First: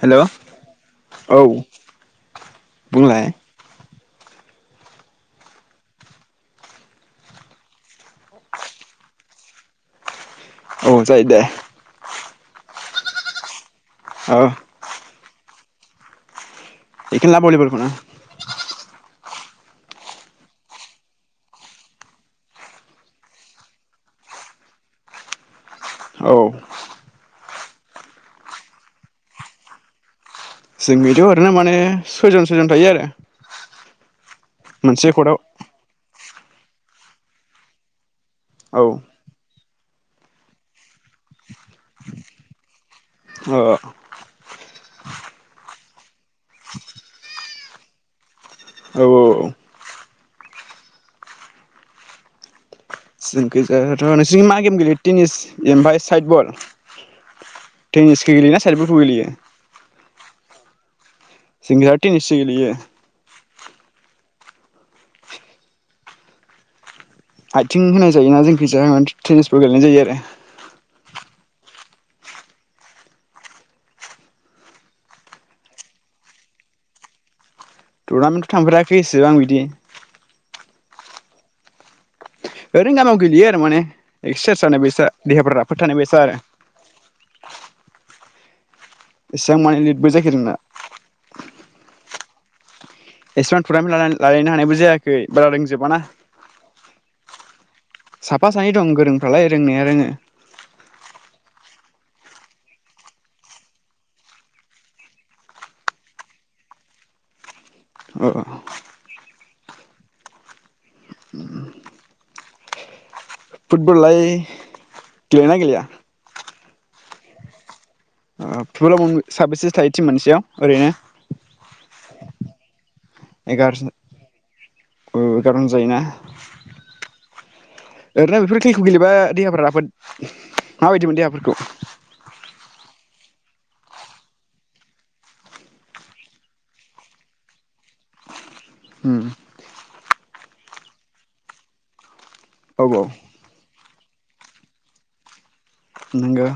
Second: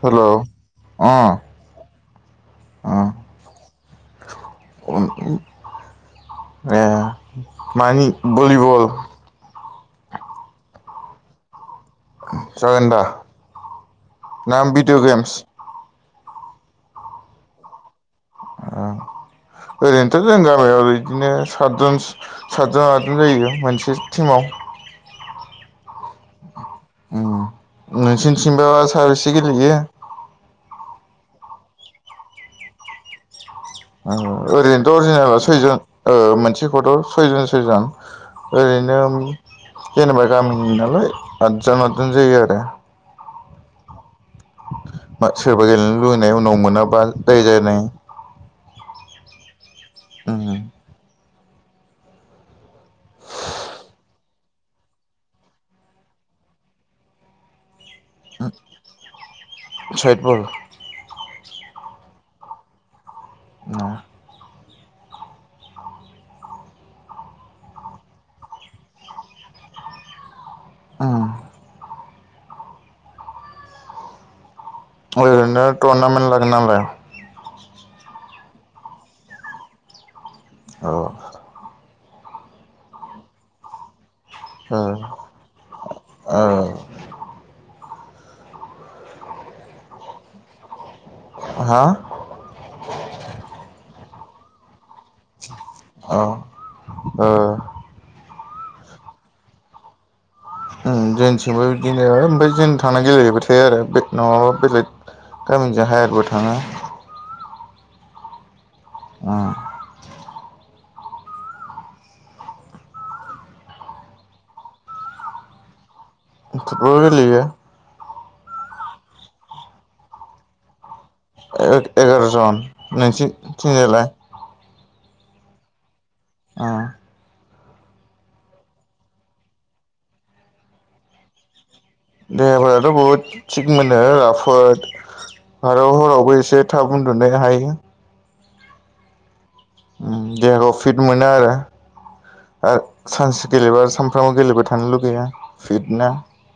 हेल' औ अ बुंलाय मानि भलिबल औ जायो दे जागोनदा औ नाम बिडिअ गेम्स एखोनोला भलिबलखौनो ओरैनोथ' जों गामियाव ओरै बिदिनो सातजन सातजन आदजन जायो मोनसे टिमाव औ नोंसोनिथिंबा साबेसे गेलेयो जोंखैथ' ओरैनो माने सयजन सयजन थायो आरो ओरैनोथ' मोनसे कर्टआव अरिजिनला सयजन मोनसे [unintelligible] औ ओरैनो जेनेबा गामिनि नालाय आदजन आदजन जायो आरो अ मा सोरबा गेलेनो लुगैनाय उनाव मोनाबा दाय जायो [inaudible] औ औ औ उम जोंखैजायथ' नोंसिनि मा गेम गेलेयो टेनिस ओमफ्राय साइद बल टेनिसखौ गेलेयोना साइडबखौ गेलेयो साइद बल जोंखैथ टेनिस सो गेलेयो अ आथिं होनाय जायोना जोंगैजाय जाया टेनिस बल गेलेनाय जायो आरो ओं टुरनामेन्ट लागोना लाया टुरनामेन्टथ' थांफेराखै एसेबां आं बिदि औ ओरैनो गामियाव गेलेयो आरो माने एक्ससारसाइस औ जानायबायसा देहाफ्रा राफोद थानाय बायसा आरो एसेबां मानि लिदबो जाखाया दाना हा एसेबां टु्नामेन्ट लालायनो हानायबो जायाखै बारा रोंजोबा ना औ ओ साफा सानै दं गोरोंफ्रालाय रोंनाया रोङो जोंथिंबो बिदिनो ओमफ्राय जों थांना गेलेहैबाय थायो आरो नङाबा बेलेग गामिनिजों हायारबो थाङो औ अ फुटबल लाय गेलेयोना गेलेया फुथबल गेलेयो फुटबलाव साबेसेसो थायो थिम मोनसेयाव ओरैनो एगार' जन नोंसिनिथिंजायलाय औ एगार'जन जायोना अ ओरैनो बेफोर खेलखौ गेलेबा देहाफोरा राफोद माबायदिमोनो देहाफोरखौ देहाफोराथ' बहुद थिग मोनो राफोद आरो हरावबो एसे थाब उन्दुनो हायो उम उम देहाखौ फिट मोनो आरो आरो औ सानसे गेलेबा आरो सानफ्रामबो गेलेबाय थानो लुगैयो ना नंगौ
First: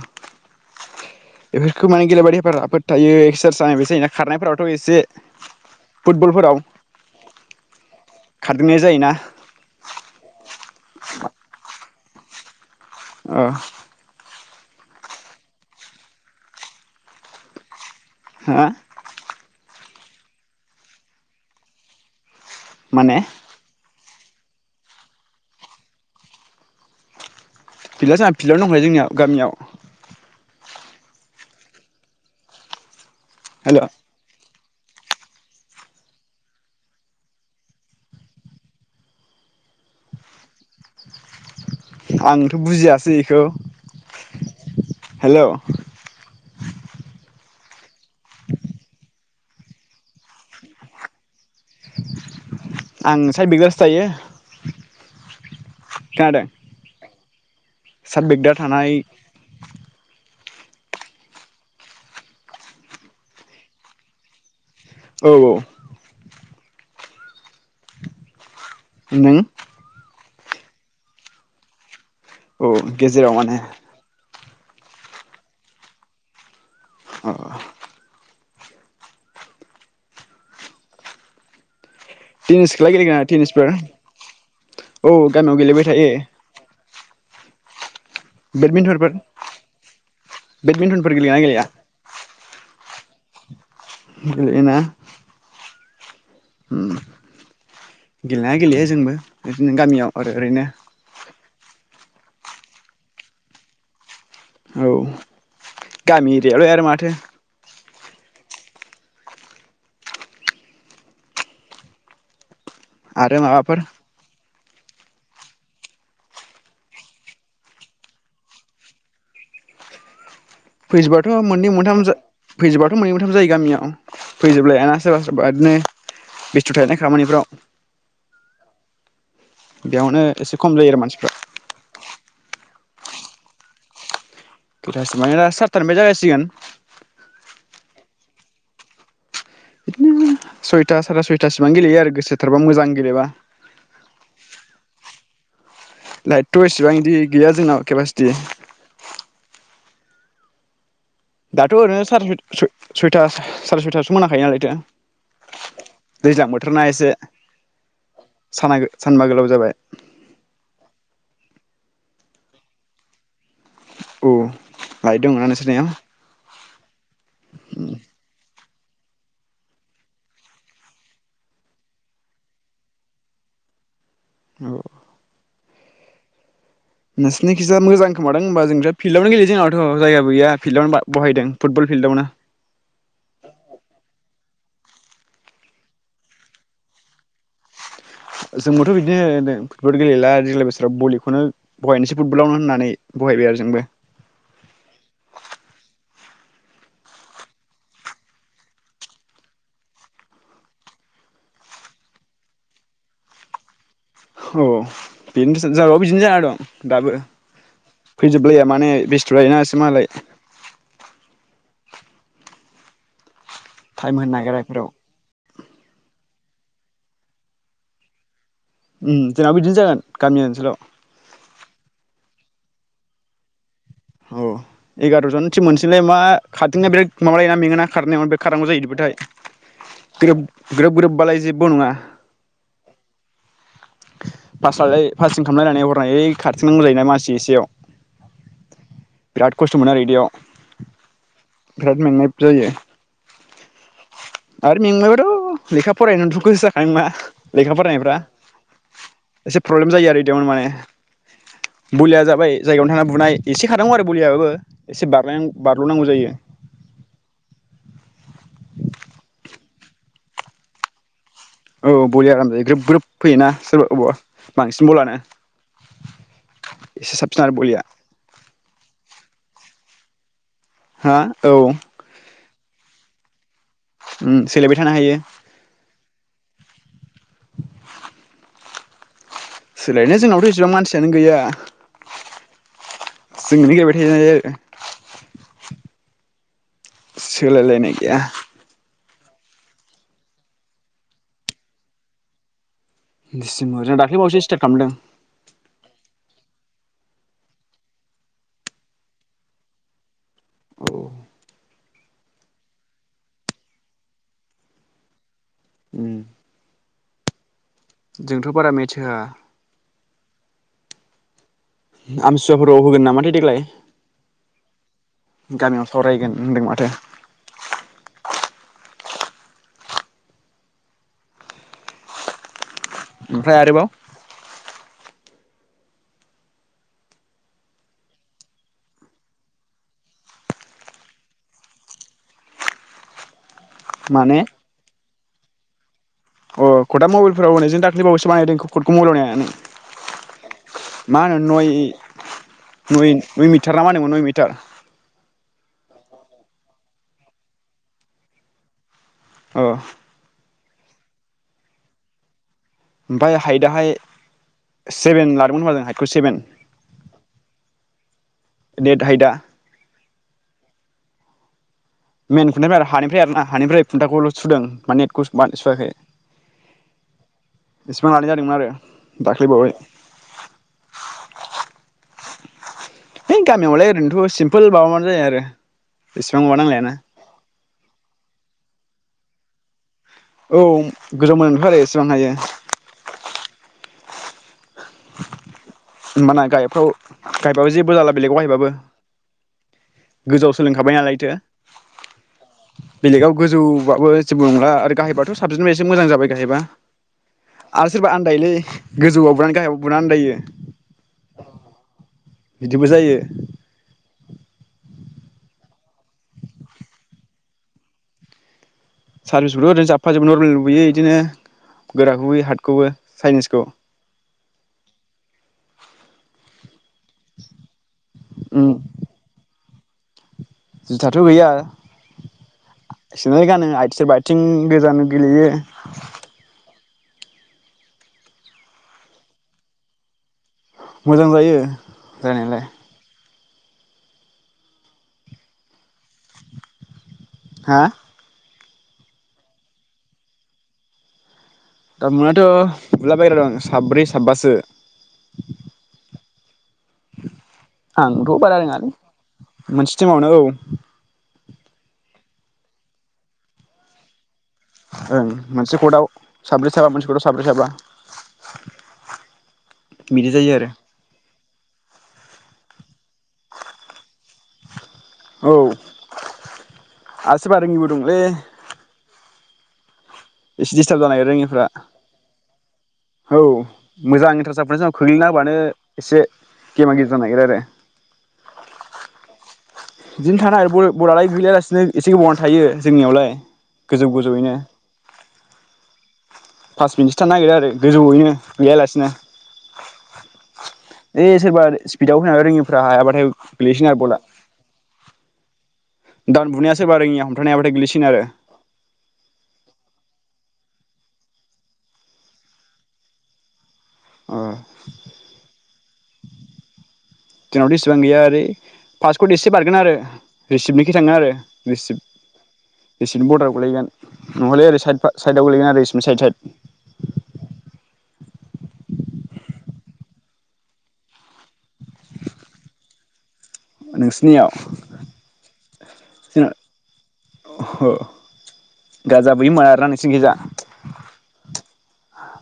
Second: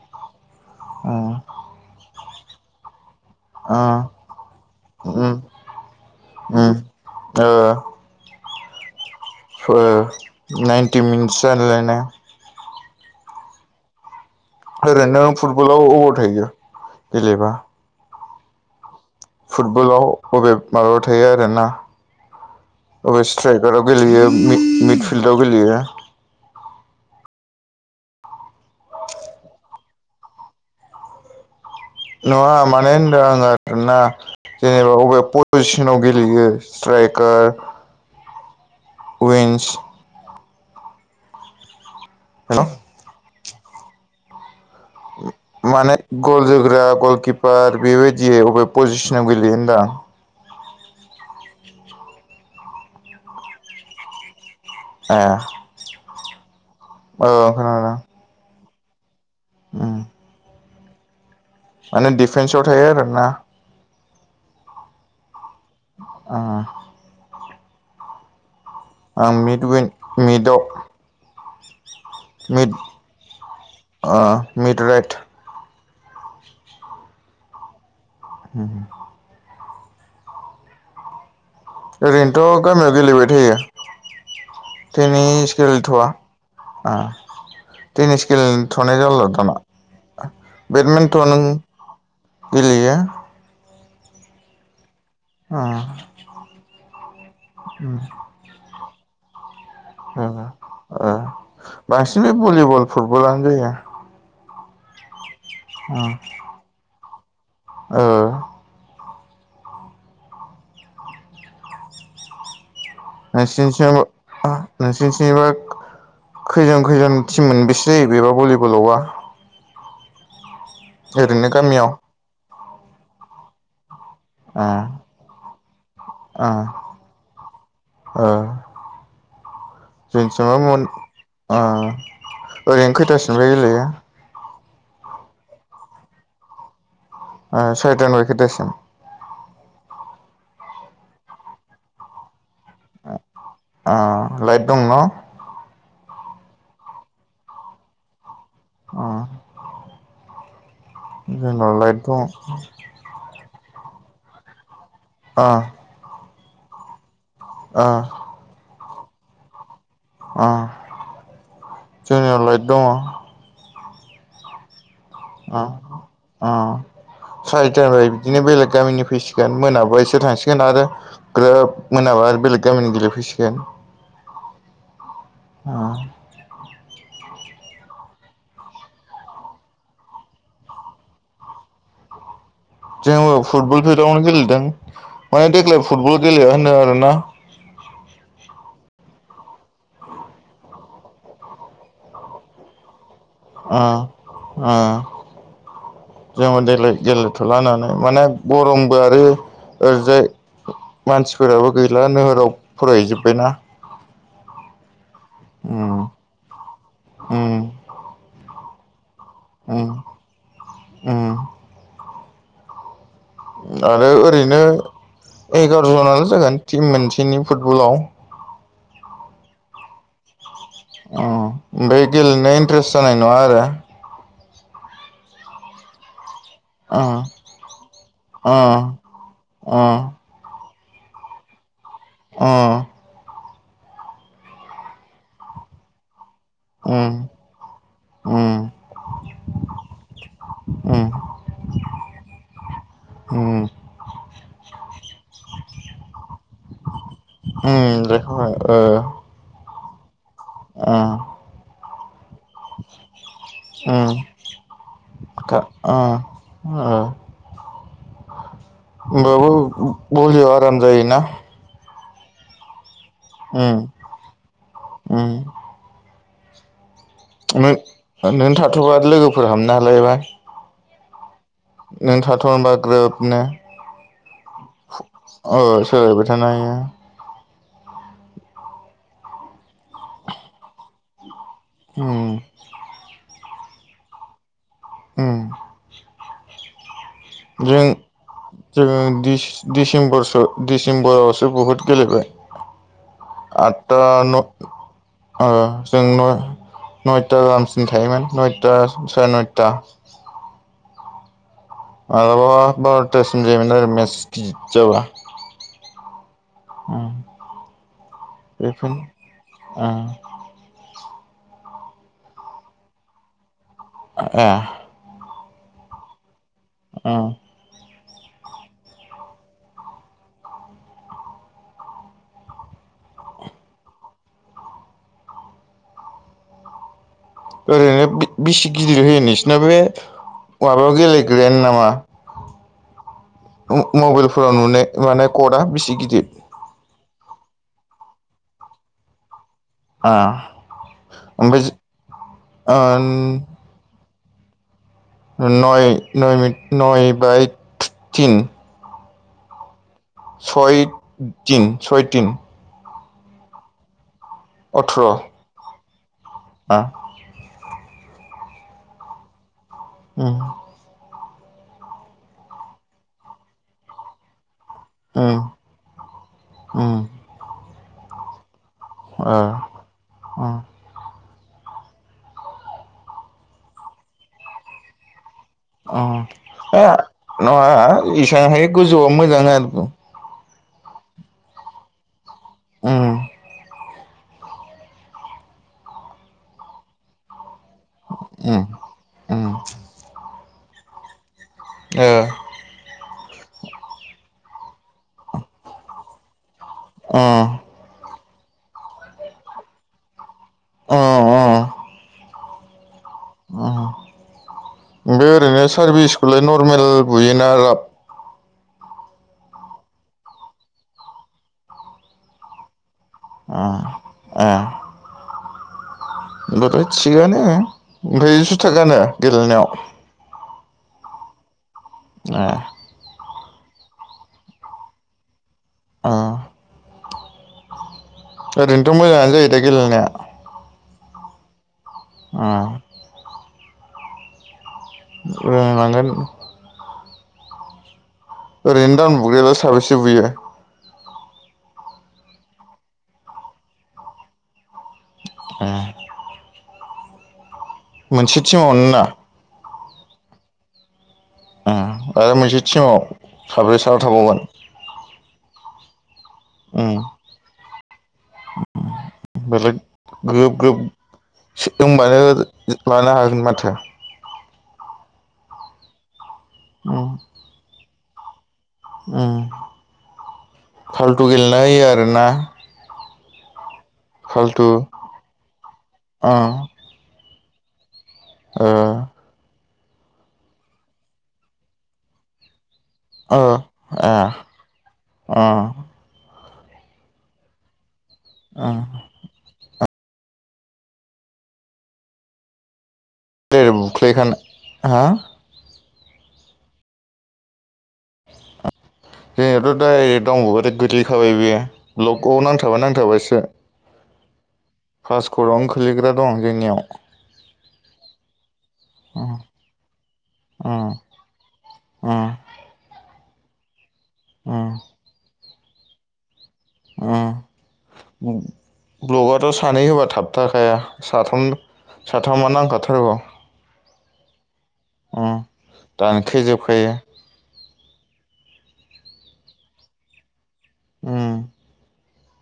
उम एफोरखौ माने गेलेबाथाय देहाफोरा राफोद थायो उम जायोना खारनायफोरावथ' एसे उम फुटबलफोराव उम ओ खारदिंनाय जायोना ओ नाइन्टि मिनिटस जालायलायनाय ना अ ओरैनो फुटबलाव अबर थायो गेलेबा हा फुटबलाव बबे माबा थायो आरोना माने अबे स्ट्राइखाराव गेलेयो मिड फिल्डआव गेलेयो फिल्डआ जोंहा फिल्डआवनो दंखायो जोंनियाव गामियाव नङा माने हेल' [inaudible] जेनेबा बबे पजिसनाव गेलेयो स्ट्राइकार विंस आंथ' बुजियासै बेखौ [inaudible] हेल' माने गल जोग्रा गलकिपार बेबायदियै अबे पजिसनाव गेलैयो होनदां आं सायत बिगदारसो थायो ए खोनादों औ साइत बेगदार थानाय उम माने डिफेन्सआव थायो आरोना औ औ उम आं नों मित विं मित [inaudible] औ गेजेराव माने मित राइत अ होम ओरैनोथ' टेनिस खेला गामियाव गेलेगोना गेलेबाय थायो टेनिसफोर औ टेनिस गामियाव गेलेबाय थायो गेलेथ'वा टेनिस गेलेथ'नाय बेडमिन्टनफोर जाला दाना बेडमिन्टनफोर बेडमिन्टन गेलेयोना गेलेया गेलेयो गेलेना अ उम गेलनाया गेलेयो जोंबो बिदिनो गामियाव आरो ओरैनो ओ बांसिन बे भलिबल फुटबलानो जाया औ गामि इरियायावलाय माथो ओ [unintelligible] आरो माबाफोर नोंसोरनिथिंबा खैजन खैजन टिम मोनबैसे जायो बेबा भलिबलावबा फैजोबाथ' ओरैनो मोननै गामियाव मोनथाम जा फैजोबाथ' मोननै मोनथाम जायो गामियाव ओ फैजोबलायाना सोरबा सोरबा इदिनो ओ बेस्थु थायना खामानिफ्राव ओ बेयावनो जोंनिथिंबा एसे खम मोन जायो आरो मानसिफ्रा ओ ओरैनो खैथासोनिफ्राय गेलेयो खैथासो माने दा सारथा निफ्राय जागायसिगोन ओ सयथानिफाय खैथासिम बिदिनो सयथा साराय सयथासिबां गेलेयो आरो गोसो थोरबा मोजां गेलेबा ओ लाइट दं न' लाइटथ' एसेबां इदि गैया जोंनाव केपासिटि अ दाथ' लाइट ओरैनो दं साराइ स स सुइथार साराय सयथा यावसो मोनाखायो नालाय दा आ दैज्लां बोथोरना एसे ओ साना सानबा गोलाव जाबाय अ जोंनियाव लाइट दङ औ लाइट दंना अ नोंसोरनियाव अ सारि ता निफाय बिदिनो बेलेग गामिनि फैसिगोन मोनाबा इसोर थांसिगोन आरो ग्रोब मोनाबा आरो बेलेग गामिनि गेलेफैसिगोन औ आ नोंसिनिखिजा मोजां खोमादां होमबा जोंथ' फिल्डआवनो गेलेयो जोंनावथ' जायगाबो गैया फिल्डआवनो बा बहायदों फुटबल फिल्डआवनो जोङो फुटबल फिल्डावनो गेलेदों माने देग्लाय फुटबल गेलेया होनदों आरोना जोंबोथ' बिदिनो फुटबल गेलेला देग्लाय बोसोराव बलिखौनो बहायनोसै फुटबलावनो होननानै बहायबाय आरो आ जोंबो आ जोङो देलाय गेलेथ'ला होननानै माने गरमबो आरो ओरैजाय मानसिफोराबो गैला नोगोराव फरायहैजोब्बायना औ बेनोथ जोंनाबो उम बिदिनो जाना दं दाबो उम फैजोबलाया माने बेसथ' जायोना एसे उम मालाय उम आरो टाइम होनो नागिरा ओरैनो बेफोराव एगार' जनालाय जागोन टिम मोनसेनि फुटबलाव। जोंनाबो बिदिनो जागोन गामि ओनसोलाव। ओमफ्राय गेलेनाय इन्ट्रेस्ट जानाय नङा आरो औ एगार'जन थिम मोनसैनोलाय मा खारदिंनायाव बिराद माबा लायोना मेङोना खारनायाव खारनांगौ उम जाहैब्लाथाय बिराद ग्रोब ग्रोबबालाय जेबो नङा। अ। पास लालाय पाससिं खामलायनानै हरनो हायो। खारथिंनांगौ जायोना उम मानसि एसेयाव उम बिराद खस्थ' मोनो आरो बिदियाव बिराद मेंनाय जायो। उम उम आरो मेंबायबाथ' लेखा फरायनानै। दुरबल गोसो जाखानाय नङा लेखा उम फरायनायफ्रा बेखौहाय ओ एसे प्रब्लेम जायो आरो। बिदियावनो माने उम भलिया जाबाय जायगायावनो थांना बुनाय एसे खारानांगौ आरो उम बलियाबो एसे खा बारल'नांगौ जायो। उम होनोमबाबो भलियाव आराम जायोना। औ बलिया आराम जायो ग्रोब ग्रोब फैयोना उम सोरबा बबावा बांसिन बलानो। एसे साबसिन आरो बलिया ओमफाय नों थाथ'बा लोगोफोर हाबनो हागोन हालायबाय हा औ। होनबा ग्रोब नो उम सोलायबाय थानो हायो अ सोलायबाय थानो हायो। सोलायनाया जोंनावथ' इसेबां मानसियानो गैया। उम। [unintelligible] उम। जों सोलायलायनाय गैया। जोङो दिसेम्बरसो डिसेम्बरावसो बुहुद गेलेबाय। दिसेम्बर जों आदथा न दाख्लैबावसो स्टार्ट खालामदों जों न नयता गाहामसिम थायोमोन नयथा साराय नयता औ मालाबा बार'तासिम जायोमोन आरो मेच गिदिर जाबा। उम हम। जोंथ' बारा मेथ्च होआ। उम आमथिसुवाफोराव होगोन नामाथाय देग्लाय। ए। गामियाव सावरायगोन। होनदों माथो उम ओमफ्राय आरोबाव ओरैनो बिसि गिदिर होयो नोंसोरनााव बे माबायाव गेलेग्रायानो नामा माने मबाइलफोराव नुनाय माने कर्टा बिसे गिदिर अ कटआ मबाइलफोराव जों दाखालिबावैसो बानायदों कर्टखौ मबेलाव नायनानै ओ मा होनो ओमफ्राय नय नय मिटार ना मा होनोमोन नय मि [inaudible] नय न नय बाय थिन औ सय तिन सय तिन ओमफ्राय हाइदाहाय अथ्र' सेभेन लादोंमोन होनोमबा जों हाइदखौ सेभेन नेेट हाइटा उम मेन खुन्थानिफ्राय आरो हानिफ्राय आर ना हानिफ्राय खुन्थाखौल' सुदों माने नेटखौ सुआखै बेसिबां लानाय जादोंमोन आरो दाख्लैबावै ए है गामियावलाय ओरैनोथ' सिमपोल माबामानो जायो आरो अ इसिबां माबा नांलायाना न [unintelligible] गोजौआव मोजां [unintelligible] औ गोजौ [unintelligible] उम होमबाना गाहायफ्राव गायबाबो जेबो जाला बेलेगाव गायबाबो गोजौआव सोलोंखाबाय नालायथो ओ बेलेगाव गोजौबाबो जेबो नंला आरो गाहायबाथ' साबसिनबायसो मोजां जाबाय गाहायबा आरो सोरबा आन दायलै गोजौआव बानो गाहायाव बुना आनदायो अ अ बिदिबो जायो बे ओरैनो सारभिसखौलाय नरमेल बुयोना राब सारभिसखौथ' ओरैनो जाबबफा जोबो नरमेलबो बुबोयो इदिनो गोराखौबो बुयो हारटखौबो आ ए होमबाथ' थिगानो ओमफाय उम जुथा गानो गेलेनायाव जुथाथ' गैया ए सिनेल गानो आथि सोरबा आथिं गोजान गेलेयो अह ओरैनोथ' मोजाङानो जायो दा गेलेनाया मोजां जायो ओ जानायालाय रोंलांगोन हा ओरैनो दाउन बुगायाल' साबेसे बुयो दाउन बुनायाथ' बुला बायग्रा दं साब्रै साबासो ए [inaudible] मोनसे बारा टिमावनो रोङालै ना मोनसे टिमावनो औ आ आरो मोनसे टिमाव साब्रै साबा थाबावगोन ओं मोनसे कर्टआव साब्रै साबा उम मोनसे कर्टआव साब्रै साबा बेलेग बिदि जायो ग्रोब आरो ग्रोब [unintelligible] लानो हागोन माथो औ उम आसोरबा रोङिबो दुंले उम दिस्टार्ब फाल्थु गेलेना होयो आरोना हौ मोजां इन्थारेस फाल्थु जाफुनाय समाव खोग्लैना हाबानो एसे ओ गेमा गेजु जानाय [unintelligible] ओ बिदिनो थानो आरो ब बल आलाय गैलैयालासिनो एसे गोबावानो थायो जोंनियावलाय गोजौ गोजौ ओइनो अ पास मिनिटसो थानो नागिरो आरो गोजौयैनो ओ गोलैयालासिनो ओइ‌ सोरबा स्पिडाव होनानै रोङिफ्रा हायाबा दे बुख्लायखाना हा दाउन बुनाया सोरबा‌ रोङिया हमथानो हायाबाथाय गोलैसि [unintelligible] गोलैखाबाय बेयो ब्लकआव नांथाबा नांथाबायसो ओ पासकटआवनो खोलैग्रा दं जोंनियाव जोंनावथ' इसिबां गैया ओरै उम पासकड एसे बारगोन आरो उम रिसिप्टनिखि थाङो आरो रिसिप्ट उम रिसि बिनि बदाराव गोलै हैगोन नङालै ओरै साइथ फा साइथ [unintelligible] उम ब्लगआथ' सानै होबा थाबथाखाया साथाम साथामा नांखाथारगौ नोंसिनियाव अ दानखे जोंना जोबखायो अ गाजा बोयो मार ना [unintelligible] उम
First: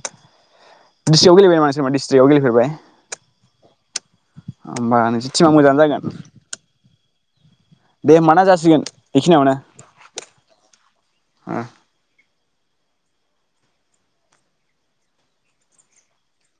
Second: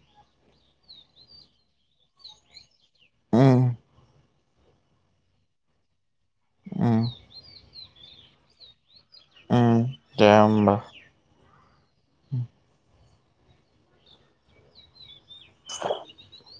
दिस्ट्रिक्टआव गेलेबाय मान सोरबा डिस्ट्रिक्टआव गेलेफेरबाय उम होमबा नोंसिनि टिमा मोजाङानो जागोन उम दे होमबा ना जासिगोन बेखिनियावनो उम दे होमबा ओ [inaudible] [inaudible]